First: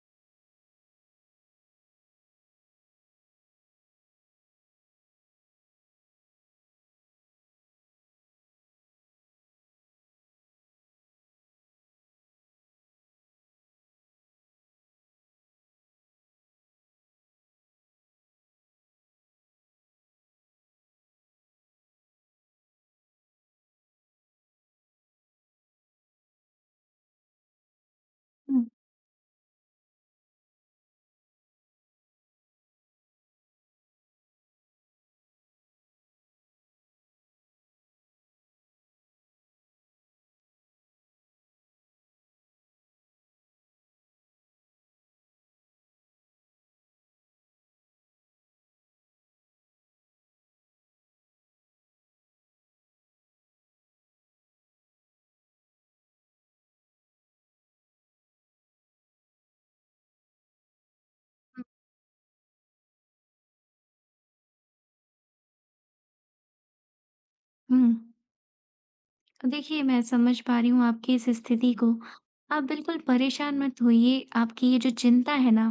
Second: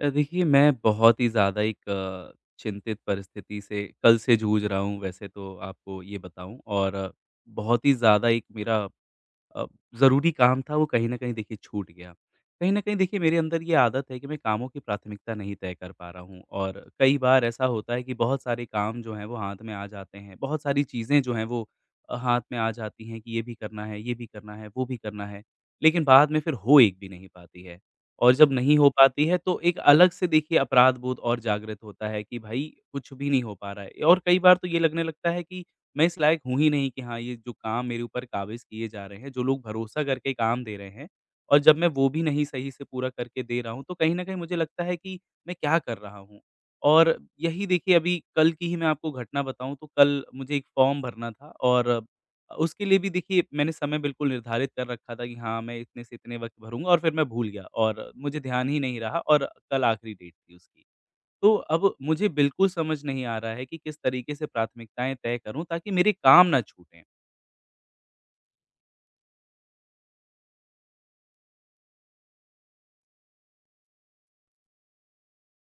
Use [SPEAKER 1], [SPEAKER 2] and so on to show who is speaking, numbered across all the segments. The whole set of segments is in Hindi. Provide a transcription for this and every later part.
[SPEAKER 1] देखिए, मैं बहुत ही ज़्यादा एक चिंतित परिस्थिति से कल से जूझ रहा हूँ। वैसे तो आपको ये बताऊँ, और बहुत ही ज़्यादा एक मेरा अ, ज़रूरी काम था, वो कहीं न कहीं देखिए छूट गया। कहीं न कहीं देखिए मेरे अंदर ये आदत है कि मैं कामों की प्राथमिकता नहीं तय कर पा रहा हूँ, और कई बार ऐसा होता है कि बहुत सारे काम जो हैं वो हाथ में आ जाते हैं, बहुत सारी चीज़ें जो हैं वो हाथ में आ जाती हैं कि ये भी करना है, ये भी करना है, वो भी करना है। लेकिन बाद में फिर हो एक भी नहीं पाती है, और जब
[SPEAKER 2] हुँ,
[SPEAKER 1] नहीं हो पाती है तो एक अलग से देखिए अपराध बोध और जागृत होता है कि भाई कुछ भी नहीं हो पा रहा है। और कई बार तो ये लगने लगता है कि मैं इस लायक हूँ ही नहीं कि हाँ, ये जो काम मेरे ऊपर काबिज़ किए जा रहे हैं, जो लोग भरोसा करके काम दे रहे हैं, और जब मैं वो भी नहीं सही से पूरा करके दे रहा हूँ, तो कहीं न कहीं मुझे लगता है कि मैं क्या कर रहा हूँ? और यही देखिए अभी कल की ही मैं आपको घटना बताऊँ, तो कल मुझे एक फ़ॉर्म भरना था, और उसके लिए भी देखिए मैंने समय बिल्कुल निर्धारित कर रखा था कि हाँ, मैं इतने से इतने वक़्त भरूँगा, और फिर मैं भूल गया और मुझे ध्यान ही नहीं रहा, और कल आखिरी डेट थी उसकी। तो अब मुझे बिल्कुल समझ नहीं आ रहा है कि किस तरीके से प्राथमिकताएँ तय करूँ ताकि मेरे काम ना छूटें।
[SPEAKER 2] हुँ। देखिए, मैं समझ पा रही हूँ आपकी इस स्थिति को। आप बिल्कुल परेशान मत होइए। आपकी ये जो चिंता है ना,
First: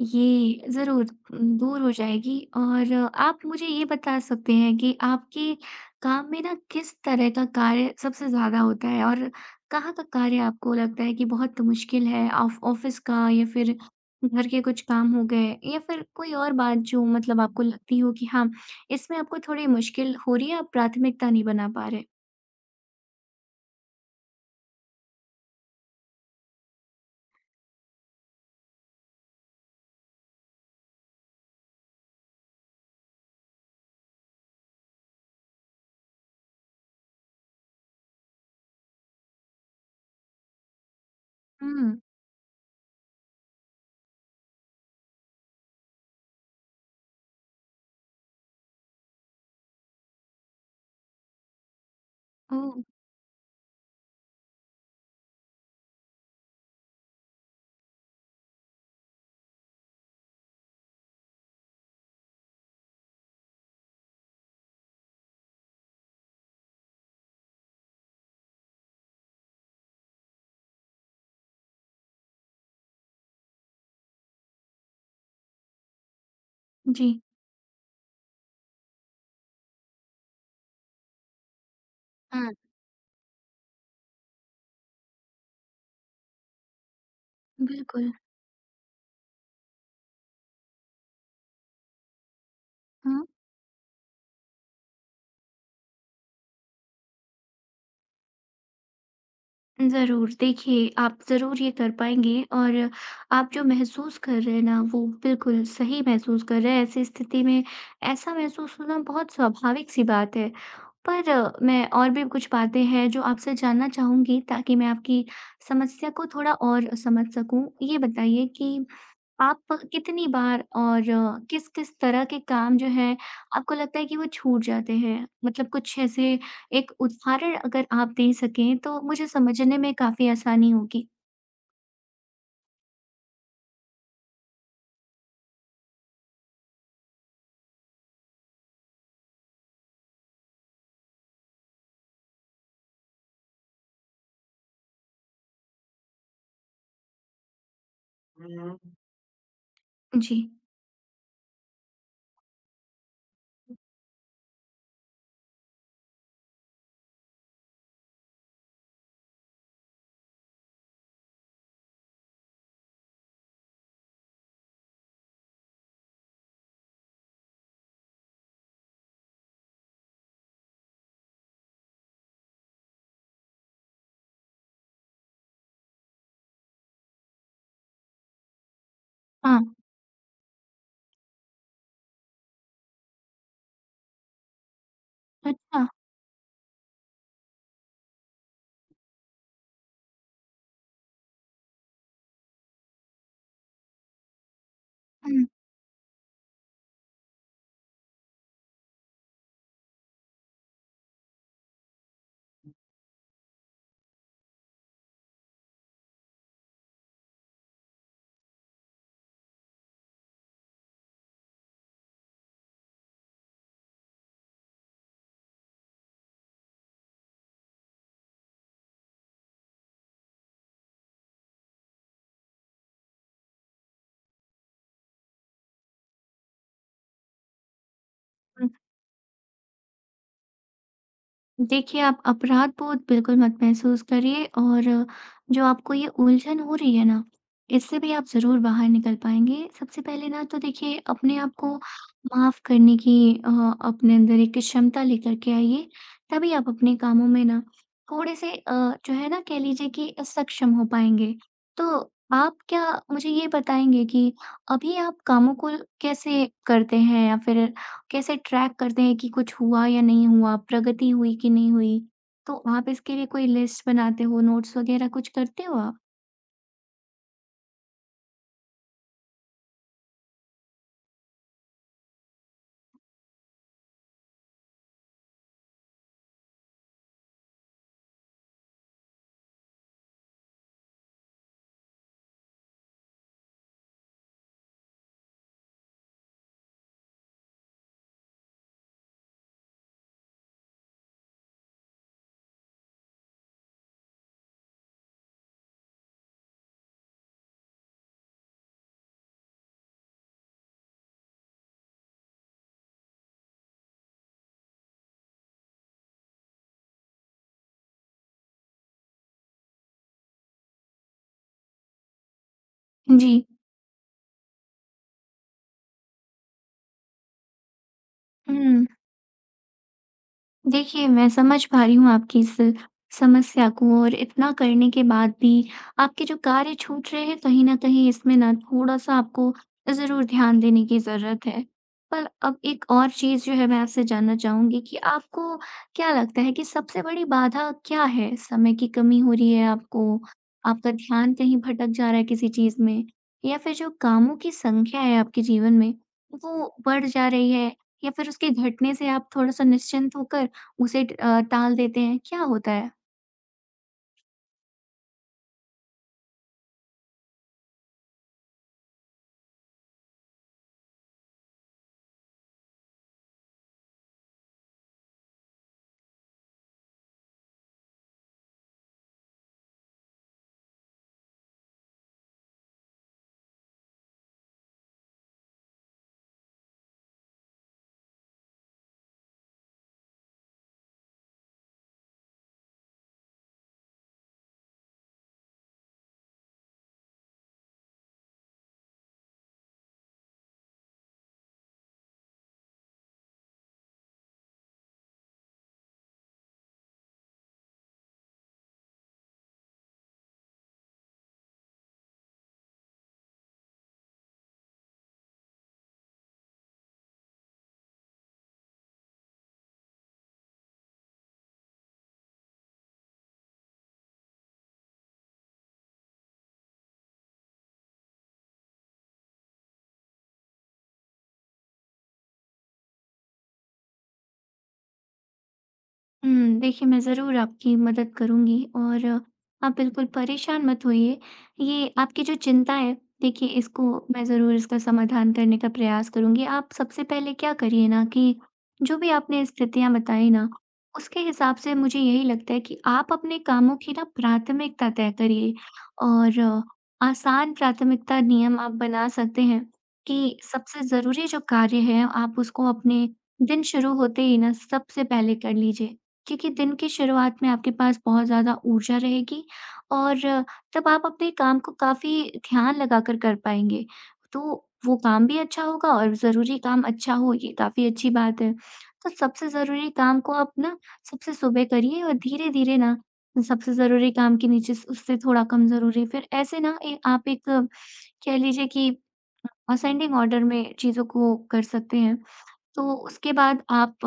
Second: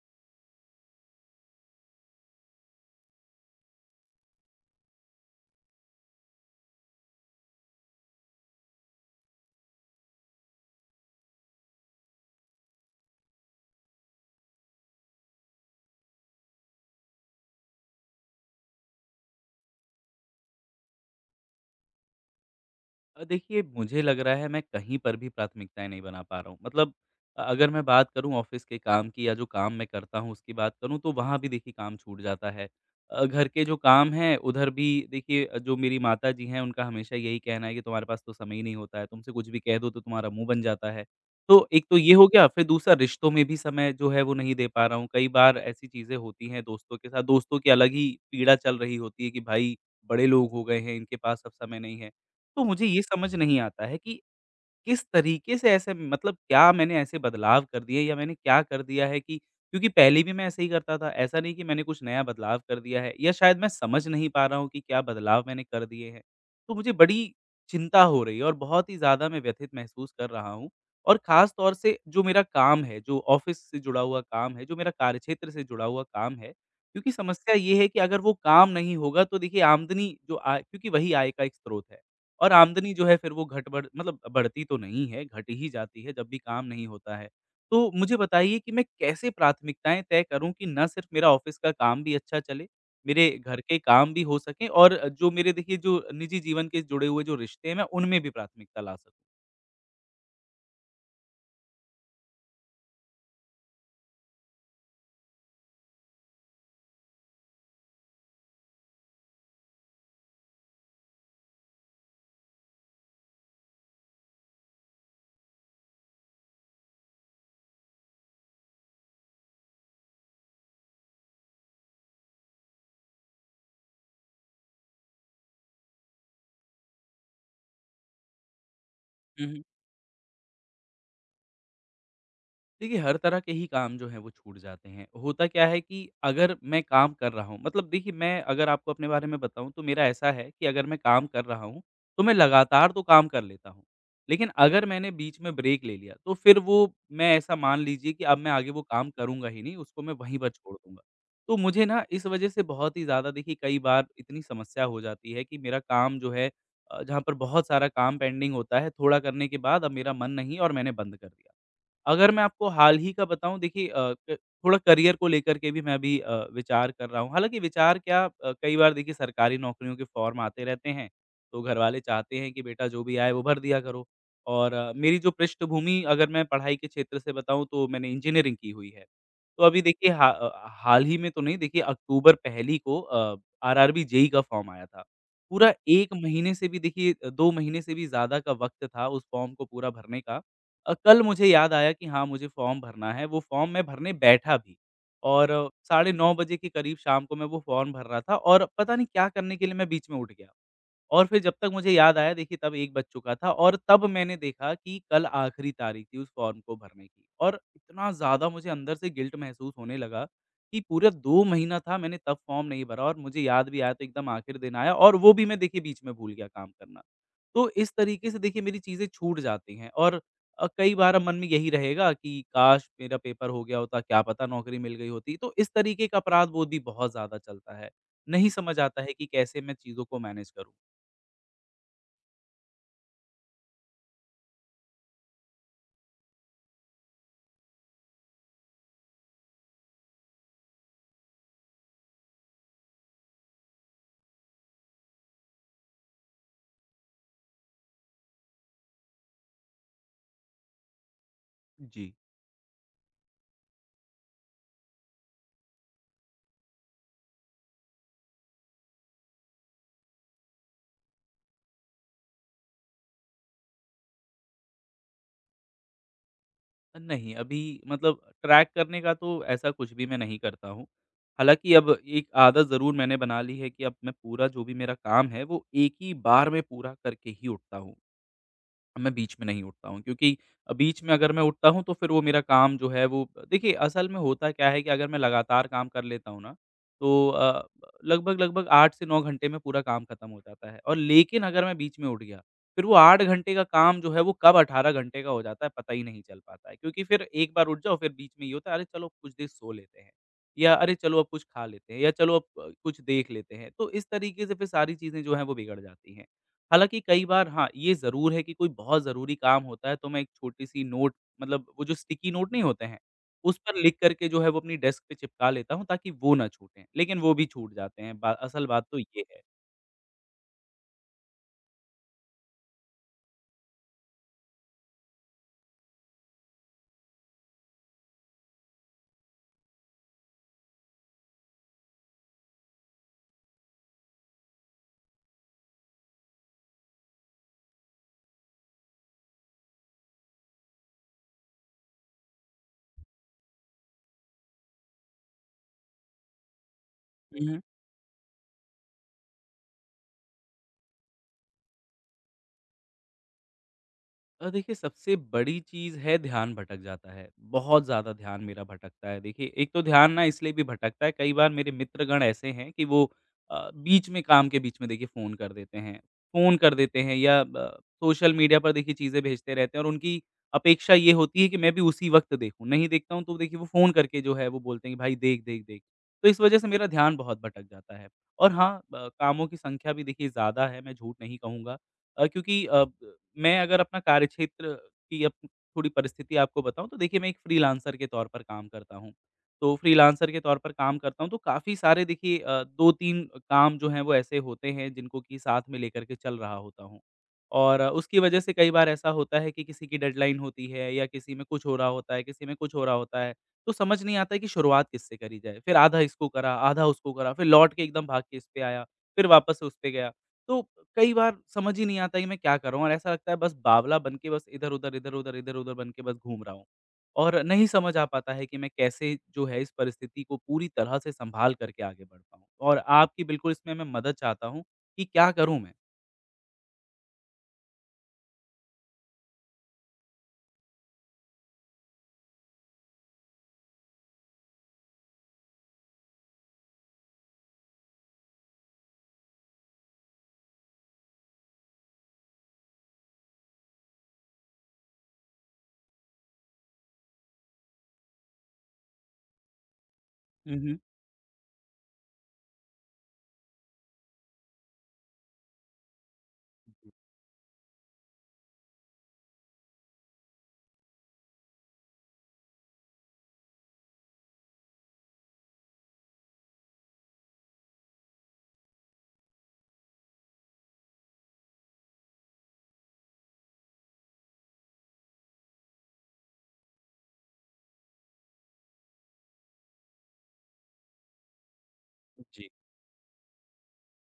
[SPEAKER 2] ये ज़रूर दूर हो जाएगी। और आप मुझे ये बता सकते हैं कि आपके काम में ना किस तरह का कार्य सबसे ज़्यादा होता है और कहाँ का कार्य आपको लगता है कि बहुत मुश्किल है, ऑफ ऑफिस का या फिर घर के कुछ काम हो गए, या फिर कोई और बात जो मतलब आपको लगती हो कि हाँ, इसमें आपको थोड़ी मुश्किल हो रही है, आप प्राथमिकता नहीं बना पा रहे।
[SPEAKER 1] देखिए, मुझे लग रहा है मैं कहीं पर भी प्राथमिकताएँ नहीं बना पा रहा हूँ। मतलब अगर मैं बात करूँ ऑफ़िस के काम की, या जो काम मैं करता हूँ उसकी बात करूँ, तो वहाँ भी देखिए काम छूट जाता है। घर के जो काम हैं उधर भी देखिए जो मेरी माताजी हैं उनका हमेशा यही कहना है कि तुम्हारे पास तो समय ही नहीं होता है, तुमसे कुछ भी कह दो तो तुम्हारा मुँह बन जाता है। तो एक
[SPEAKER 2] हुँ,
[SPEAKER 1] तो ये हो गया, फिर दूसरा रिश्तों में भी समय जो है वो नहीं दे पा रहा हूँ। कई बार ऐसी चीज़ें होती हैं दोस्तों के साथ, दोस्तों की अलग ही पीड़ा चल रही होती है कि भाई बड़े लोग हो गए हैं, इनके पास अब समय नहीं है। तो
[SPEAKER 2] ओह!
[SPEAKER 1] मुझे ये समझ नहीं आता है कि किस तरीके से ऐसे, मतलब क्या मैंने ऐसे बदलाव कर दिए, या मैंने क्या कर दिया है कि, क्योंकि पहले भी मैं ऐसे ही करता था। ऐसा नहीं कि मैंने कुछ नया बदलाव कर दिया है, या शायद मैं समझ नहीं पा रहा हूँ कि क्या बदलाव मैंने कर दिए हैं। तो मुझे बड़ी चिंता हो रही है, और बहुत ही ज़्यादा मैं व्यथित महसूस कर रहा हूँ, और ख़ास तौर से जो मेरा काम है, जो ऑफ़िस से जुड़ा हुआ काम है, जो मेरा कार्यक्षेत्र से जुड़ा हुआ काम है।
[SPEAKER 2] जी,
[SPEAKER 1] क्योंकि समस्या ये है कि अगर वो काम नहीं होगा तो देखिए आमदनी जो आय, क्योंकि वही आय का एक स्रोत है। और
[SPEAKER 2] हाँ।
[SPEAKER 1] आमदनी जो है फिर वो घट बढ़, मतलब बढ़ती तो नहीं है, घट ही जाती है जब भी काम नहीं होता है। तो
[SPEAKER 2] बिल्कुल।
[SPEAKER 1] मुझे बताइए कि मैं कैसे प्राथमिकताएँ तय करूँ कि ना सिर्फ़ मेरा ऑफ़िस का काम भी अच्छा चले,
[SPEAKER 2] हुँ।
[SPEAKER 1] मेरे घर के काम भी हो सकें, और जो मेरे देखिए जो निजी जीवन के जुड़े हुए जो रिश्ते हैं, मैं उनमें भी प्राथमिकता ला सकूँ?
[SPEAKER 2] ज़रूर। देखिए, आप ज़रूर ये कर पाएँगे। और आप जो महसूस कर रहे हैं ना, वो बिल्कुल सही महसूस कर रहे हैं। ऐसी स्थिति में ऐसा महसूस होना बहुत स्वाभाविक-सी बात है। पर मैं और भी कुछ बातें हैं जो आपसे जानना चाहूँगी, ताकि मैं आपकी समस्या को थोड़ा और समझ सकूँ। ये बताइए कि आप कितनी बार और किस-किस तरह के काम जो है आपको लगता है कि वो छूट जाते हैं? मतलब कुछ ऐसे एक उदाहरण अगर आप दे सकें तो मुझे समझने में काफ़ी आसानी होगी।
[SPEAKER 1] देखिए, हर तरह के ही काम जो हैं वो छूट जाते हैं। होता क्या है कि अगर मैं काम कर रहा हूँ, मतलब देखिए मैं अगर आपको अपने बारे में बताऊँ, तो मेरा ऐसा है कि अगर मैं काम कर रहा हूँ, तो मैं लगातार तो काम कर लेता हूँ। लेकिन अगर मैंने बीच में ब्रेक ले लिया, तो फिर वो, मैं ऐसा मान लीजिए कि अब मैं आगे वो काम करूँगा ही नहीं, उसको मैं
[SPEAKER 2] जी।
[SPEAKER 1] वहीं पर छोड़ दूँगा। तो मुझे ना इस वज़ह से बहुत ही ज़्यादा देखिए कई बार इतनी समस्या हो जाती है कि मेरा काम जो है, जहाँ पर बहुत सारा काम पेंडिंग होता है, थोड़ा करने के बाद अब मेरा मन नहीं, और मैंने बंद कर दिया। अगर मैं आपको हाल ही का बताऊँ देखिए, अ, क थोड़ा करियर को लेकर के भी मैं अभी विचार कर रहा हूँ। हालाँकि विचार क्या, कई बार देखिए सरकारी नौकरियों के फ़ॉर्म आते रहते हैं, तो घरवाले चाहते हैं कि बेटा जो भी आए वो भर दिया करो। और मेरी जो पृष्ठभूमि अगर मैं पढ़ाई के क्षेत्र से बताऊँ, तो मैंने इंजीनियरिंग की हुई है।
[SPEAKER 2] हाँ,
[SPEAKER 1] तो अभी देखिए हाल ही में तो नहीं, देखिए अक्टूबर पहली को आरआरबी जेईई का फ़ॉर्म आया था। पूरा
[SPEAKER 2] अच्छा।
[SPEAKER 1] 1 महीने से भी देखिए, 2 महीने से भी ज़्यादा का वक़्त था उस फ़ॉर्म को पूरा भरने का। कल मुझे याद आया कि हाँ, मुझे फ़ॉर्म भरना है, वो फ़ॉर्म मैं भरने बैठा भी,
[SPEAKER 2] हुँ।
[SPEAKER 1] और साढ़े 9 बजे के करीब शाम को मैं वो फ़ॉर्म भर रहा था, और पता नहीं क्या करने के लिए मैं बीच में उठ गया। और फिर जब तक मुझे याद आया देखिए, तब 1 बज चुका था, और तब मैंने देखा कि कल आखिरी तारीख थी उस फॉर्म को भरने की, और इतना ज़्यादा मुझे अंदर से गिल्ट महसूस होने लगा कि पूरा 2 महीना था, मैंने तब फॉर्म नहीं भरा, और मुझे याद भी आया तो एकदम आखिर दिन आया, और वो भी मैं देखिए बीच में भूल गया काम करना। तो इस तरीके से देखिए मेरी चीज़ें छूट जाती हैं, और कई बार मन में यही रहेगा कि काश मेरा पेपर हो गया होता, क्या पता नौकरी मिल गई होती। तो इस तरीके का अपराध बोध भी बहुत ज़्यादा चलता है। नहीं समझ आता है कि कैसे मैं चीज़ों को मैनेज करूँ।
[SPEAKER 2] देखिए, आप अपराध-बोध बिल्कुल मत महसूस करिए। और जो आपको ये उलझन हो रही है ना, इससे भी आप ज़रूर बाहर निकल पाएँगे। सबसे पहले ना तो देखिए अपने आप को माफ़ करने की, अपने अंदर एक क्षमता लेकर के आइए, तभी आप अपने कामों में ना थोड़े-से जो है ना कह लीजिए कि सक्षम हो पाएँगे। तो
[SPEAKER 1] जी।
[SPEAKER 2] आप क्या मुझे ये बताएँगे कि अभी आप कामों को कैसे करते हैं, या फिर कैसे ट्रैक करते हैं कि कुछ हुआ या नहीं हुआ, प्रगति हुई कि नहीं हुई? तो आप इसके लिए कोई लिस्ट बनाते हो, नोट्स वगैरह कुछ करते हो आप?
[SPEAKER 1] नहीं, अभी मतलब ट्रैक करने का तो ऐसा कुछ भी मैं नहीं करता हूँ। हालाँकि अब एक आदत ज़रूर मैंने बना ली है कि अब मैं पूरा जो भी मेरा काम है, वो एक ही बार में पूरा करके ही उठता हूँ। मैं बीच में नहीं उठता हूँ, क्योंकि बीच में अगर मैं उठता हूँ, तो फिर वो मेरा काम जो है, वो देखिए असल में होता क्या है कि अगर मैं लगातार काम कर लेता हूँ ना, तो लगभग लगभग 8 से 9 घंटे में पूरा काम खत्म हो जाता है, और लेकिन अगर मैं बीच में उठ गया, फिर वो 8 घंटे का काम जो है वो कब 18 घंटे का हो जाता है पता ही नहीं चल पाता है, क्योंकि फिर एक बार उठ जाओ, फिर बीच में ये होता है अरे चलो कुछ देर सो लेते हैं, या अरे चलो अब कुछ खा लेते हैं, या चलो अब कुछ देख लेते हैं, तो इस तरीके से फिर सारी चीज़ें जो हैं वो बिगड़ जाती हैं। हालाँकि कई बार हाँ, ये ज़रूर है कि कोई बहुत ज़रूरी काम होता है, तो मैं एक छोटी-सी नोट, मतलब वो जो स्टिकी नोट नहीं होते हैं,
[SPEAKER 2] जी।
[SPEAKER 1] उस पर लिख कर के जो है वो अपनी डेस्क पे चिपका लेता हूँ ताकि वो ना छूटें, लेकिन वो भी छूट जाते हैं, बा असल
[SPEAKER 2] हुँ।
[SPEAKER 1] बात तो ये
[SPEAKER 2] देखिए, मैं समझ पा रही हूँ आपकी इस समस्या को। और इतना करने के बाद भी आपके जो कार्य छूट रहे हैं, कहीं न कहीं इसमें ना थोड़ा-सा आपको ज़रूर ध्यान देने की ज़रूरत है। पर अब एक और चीज़ जो है मैं आपसे जानना चाहूँगी, कि आपको क्या लगता है कि सबसे बड़ी बाधा क्या है? समय की कमी हो रही है आपको, आपका ध्यान कहीं भटक जा रहा है किसी चीज़ में, या फिर जो कामों की संख्या है आपके जीवन में, वो बढ़ जा रही
[SPEAKER 1] है।
[SPEAKER 2] है, या फिर उसके घटने से आप थोड़ा-सा निश्चिंत होकर उसे टाल देते हैं, क्या होता है?
[SPEAKER 1] देखिए, सबसे बड़ी चीज़ है ध्यान भटक जाता है। बहुत ज़्यादा ध्यान मेरा भटकता है। देखिए एक तो ध्यान ना इसलिए भी भटकता है, कई बार मेरे मित्रगण ऐसे हैं कि वो बीच में काम के बीच में देखिए फ़ोन कर देते हैं। फ़ोन कर देते हैं, या सोशल मीडिया पर देखिए चीज़ें भेजते रहते हैं, और उनकी अपेक्षा ये होती है कि मैं भी उसी वक़्त देखूँ। नहीं देखता हूँ तो देखिए वो फ़ोन करके जो है वो बोलते हैं कि भाई देख, देख, देख। तो इस वज़ह से मेरा ध्यान बहुत भटक जाता है। और हाँ, कामों की संख्या भी देखिए ज़्यादा है, मैं झूठ नहीं कहूँगा। क्योंकि अ, ब मैं अगर अपना कार्यक्षेत्र की अप थोड़ी परिस्थिति आपको बताऊँ, तो देखिए मैं एक फ्रीलांसर के तौर पर काम करता हूँ। तो फ्रीलांसर के तौर पर काम करता हूँ, तो काफ़ी सारे देखिए 2-3 काम जो हैं वो ऐसे होते हैं जिनको कि साथ में लेकर के चल रहा होता हूँ। और उसकी वजह से कई बार ऐसा होता है कि किसी की डेडलाइन होती है, या किसी में कुछ हो रहा होता है, किसी में कुछ हो रहा होता है। तो समझ नहीं आता है कि शुरुआत किससे करी जाए? फिर आधा इसको करा, आधा उसको करा, फिर लौट के एकदम भाग के इस पे आया, फिर वापस उस पे गया। तो कई बार समझ ही नहीं आता कि मैं क्या कर रहा हूँ, और ऐसा लगता है बस बावला बन के बस इधर-उधर, इधर-उधर, इधर-उधर बन के बस घूम रहा हूँ। और नहीं समझ आ पाता है कि मैं कैसे जो है इस परिस्थिति को पूरी तरह से सँभाल करके आगे बढ़ पाऊँ। और आपकी बिल्कुल इसमें मैं मदद चाहता हूँ कि क्या करूँ मैं?
[SPEAKER 2] हुँ, देखिए मैं ज़रूर आपकी मदद करूँगी। और आप बिल्कुल परेशान मत होइए। ये आपकी जो चिंता है, देखिए इसको मैं ज़रूर इसका समाधान करने का प्रयास करूँगी। आप सबसे पहले क्या करिए ना कि जो भी आपने स्थितियाँ बताई ना, उसके हिसाब से मुझे यही लगता है कि आप अपने कामों की ना प्राथमिकता तय करिए। और आसान प्राथमिकता नियम आप बना सकते हैं कि
[SPEAKER 1] हुँ, हुँ।
[SPEAKER 2] सबसे ज़रूरी जो कार्य है आप उसको अपने दिन शुरू होते ही ना सबसे पहले कर लीजिए। क्योंकि दिन की शुरुआत में आपके पास बहुत ज़्यादा ऊर्जा रहेगी और तब आप अपने काम को काफ़ी ध्यान लगाकर कर पाएँगे। तो वो काम भी अच्छा होगा, और ज़रूरी काम अच्छा हो ये काफ़ी अच्छी बात है। तो सबसे ज़रूरी काम को आप ना सबसे सुबह करिए, और धीरे-धीरे ना सबसे ज़रूरी काम के नीचे स उससे थोड़ा कम ज़रूरी, फिर ऐसे ना ए आप एक कह लीजिए कि असेंडिंग ऑर्डर में चीज़ों को कर सकते हैं।
[SPEAKER 1] जी।
[SPEAKER 2] तो उसके बाद आप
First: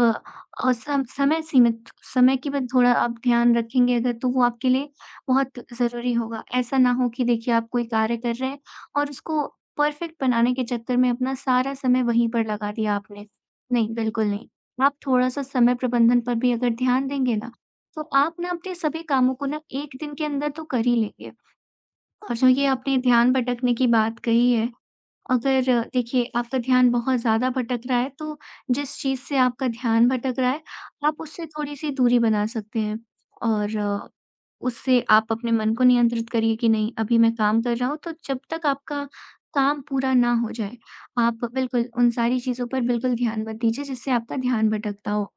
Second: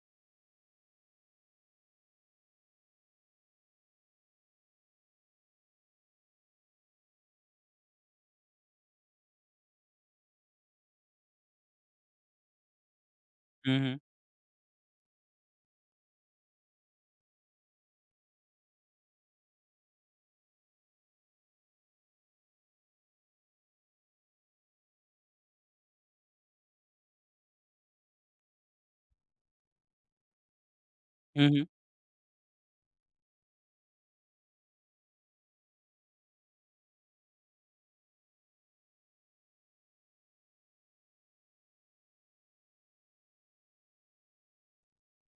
[SPEAKER 2] अ, सम समय सीमित, समय की भी थोड़ा आप ध्यान रखेंगे अगर, तो वो आपके लिए बहुत ज़रूरी होगा। ऐसा ना हो कि देखिए आप कोई कार्य कर रहे हैं और उसको परफेक्ट बनाने के चक्कर में अपना सारा समय वहीं पर लगा दिया आपने।
[SPEAKER 1] हुँ,
[SPEAKER 2] नहीं,
[SPEAKER 1] हुँ।
[SPEAKER 2] बिल्कुल नहीं। आप थोड़ा-सा समय प्रबंधन पर भी अगर ध्यान देंगे ना, तो आप ना अपने सभी कामों को ना 1 दिन के अंदर तो कर ही लेंगे। और जो ये आपने ध्यान भटकने की बात कही है, अगर देखिए आपका ध्यान बहुत ज़्यादा भटक रहा है, तो जिस चीज़ से आपका ध्यान भटक रहा है आप उससे
[SPEAKER 1] हुँ, हुँ।
[SPEAKER 2] थोड़ी-सी दूरी बना सकते हैं। और उससे आप अपने मन को नियंत्रित करिए कि नहीं, अभी मैं काम कर रहा हूँ, तो जब तक आपका काम पूरा ना हो जाए, आप बिल्कुल उन सारी चीज़ों पर बिल्कुल ध्यान मत दीजिए जिससे आपका ध्यान भटकता हो।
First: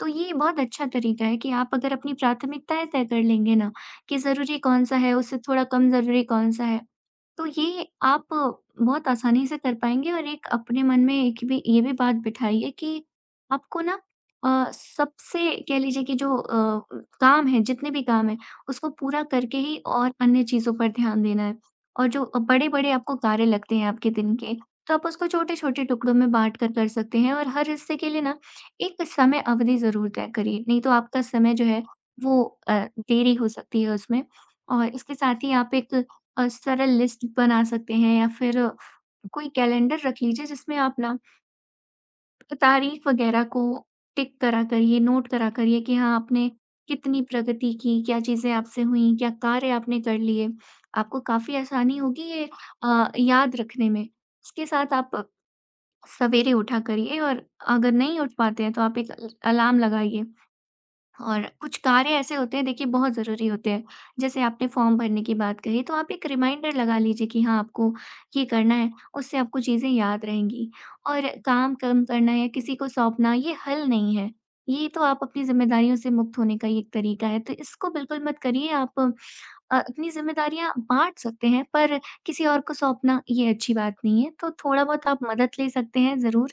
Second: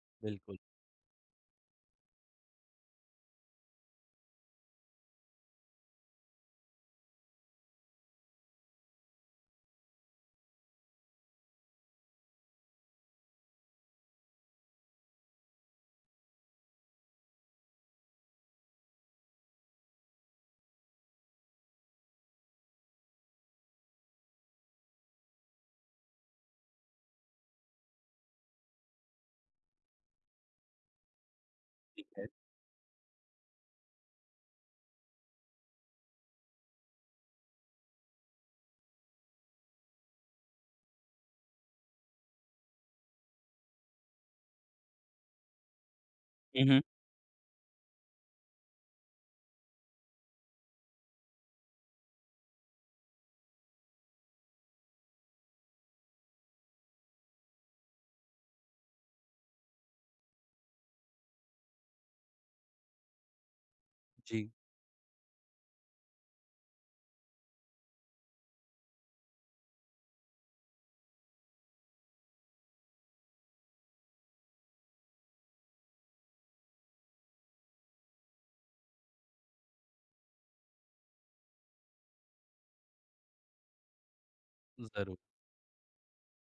[SPEAKER 2] तो ये
[SPEAKER 1] बिल्कुल,
[SPEAKER 2] बहुत अच्छा तरीका है कि आप अगर अपनी प्राथमिकताएँ तय कर लेंगे ना, कि ज़रूरी कौन-सा है, उससे थोड़ा कम ज़रूरी कौन-सा है, तो ये आप बहुत आसानी से कर पाएँगे। और एक अपने मन में एक भी ये भी बात बिठाइए कि आपको ना सबसे कह लीजिए कि जो काम है, जितने भी काम हैं, उसको पूरा करके ही और अन्य चीज़ों पर ध्यान देना है। और जो बड़े-बड़े आपको कार्य लगते हैं आपके दिन के, तो आप उसको छोटे-छोटे टुकड़ों में बाँट कर कर सकते हैं, और हर हिस्से के लिए ना एक समय अवधि ज़रूर तय करिए, नहीं तो आपका समय जो है
[SPEAKER 1] ठीक है।
[SPEAKER 2] वो अ, देरी हो सकती है उसमें। और इसके साथ ही आप एक सरल लिस्ट बना सकते हैं, या फिर कोई कैलेंडर रख लीजिए जिसमें आप ना तारीख वगैरह को टिक करा करिए, नोट करा करिए कि हाँ, आपने
[SPEAKER 1] हुँ, हुँ।
[SPEAKER 2] कितनी प्रगति की, क्या चीज़ें आपसे हुईं, क्या कार्य आपने कर लिए। आपको काफ़ी आसानी होगी ये याद रखने में। इसके साथ आप सवेरे उठा करिए, और अगर नहीं उठ पाते हैं तो आप एक अल अलार्म लगाइए। और कुछ कार्य ऐसे होते हैं देखिए, बहुत ज़रूरी होते हैं। जैसे
[SPEAKER 1] जी,
[SPEAKER 2] आपने फॉर्म भरने की बात कही, तो आप एक रिमाइंडर लगा लीजिए कि हाँ, आपको ये करना है, उससे आपको चीज़ें याद रहेंगी। और काम कम करना या किसी को सौंपना ये हल नहीं है, ये तो आप अपनी ज़िम्मेदारियों से मुक्त होने का ही एक तरीका है। तो इसको बिल्कुल मत करिए आप। अपनी ज़िम्मेदारियाँ बाँट सकते हैं पर किसी और को सौंपना ये अच्छी बात नहीं है। तो थोड़ा-बहुत
[SPEAKER 1] ज़रूर।
[SPEAKER 2] आप मदद ले सकते हैं ज़रूर,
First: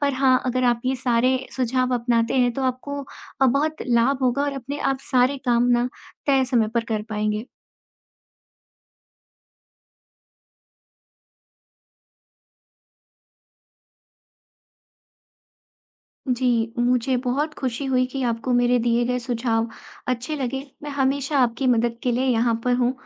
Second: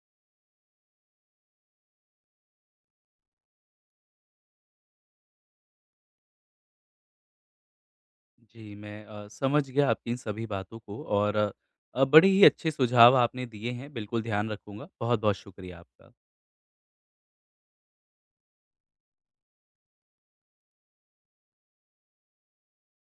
[SPEAKER 2] पर हाँ, अगर आप ये सारे सुझाव अपनाते हैं तो आपको बहुत लाभ होगा और अपने आप सारे काम ना तय समय पर कर पाएँगे।
[SPEAKER 1] जी, मैं समझ गया आपकी इन सभी बातों को, और बड़े ही अच्छे सुझाव आपने दिए हैं, बिल्कुल ध्यान रखूँगा। बहुत-बहुत शुक्रिया आपका।
[SPEAKER 2] जी, मुझे बहुत खुशी हुई कि आपको मेरे दिए गए सुझाव अच्छे लगे। मैं हमेशा आपकी मदद के लिए यहाँ पर हूँ।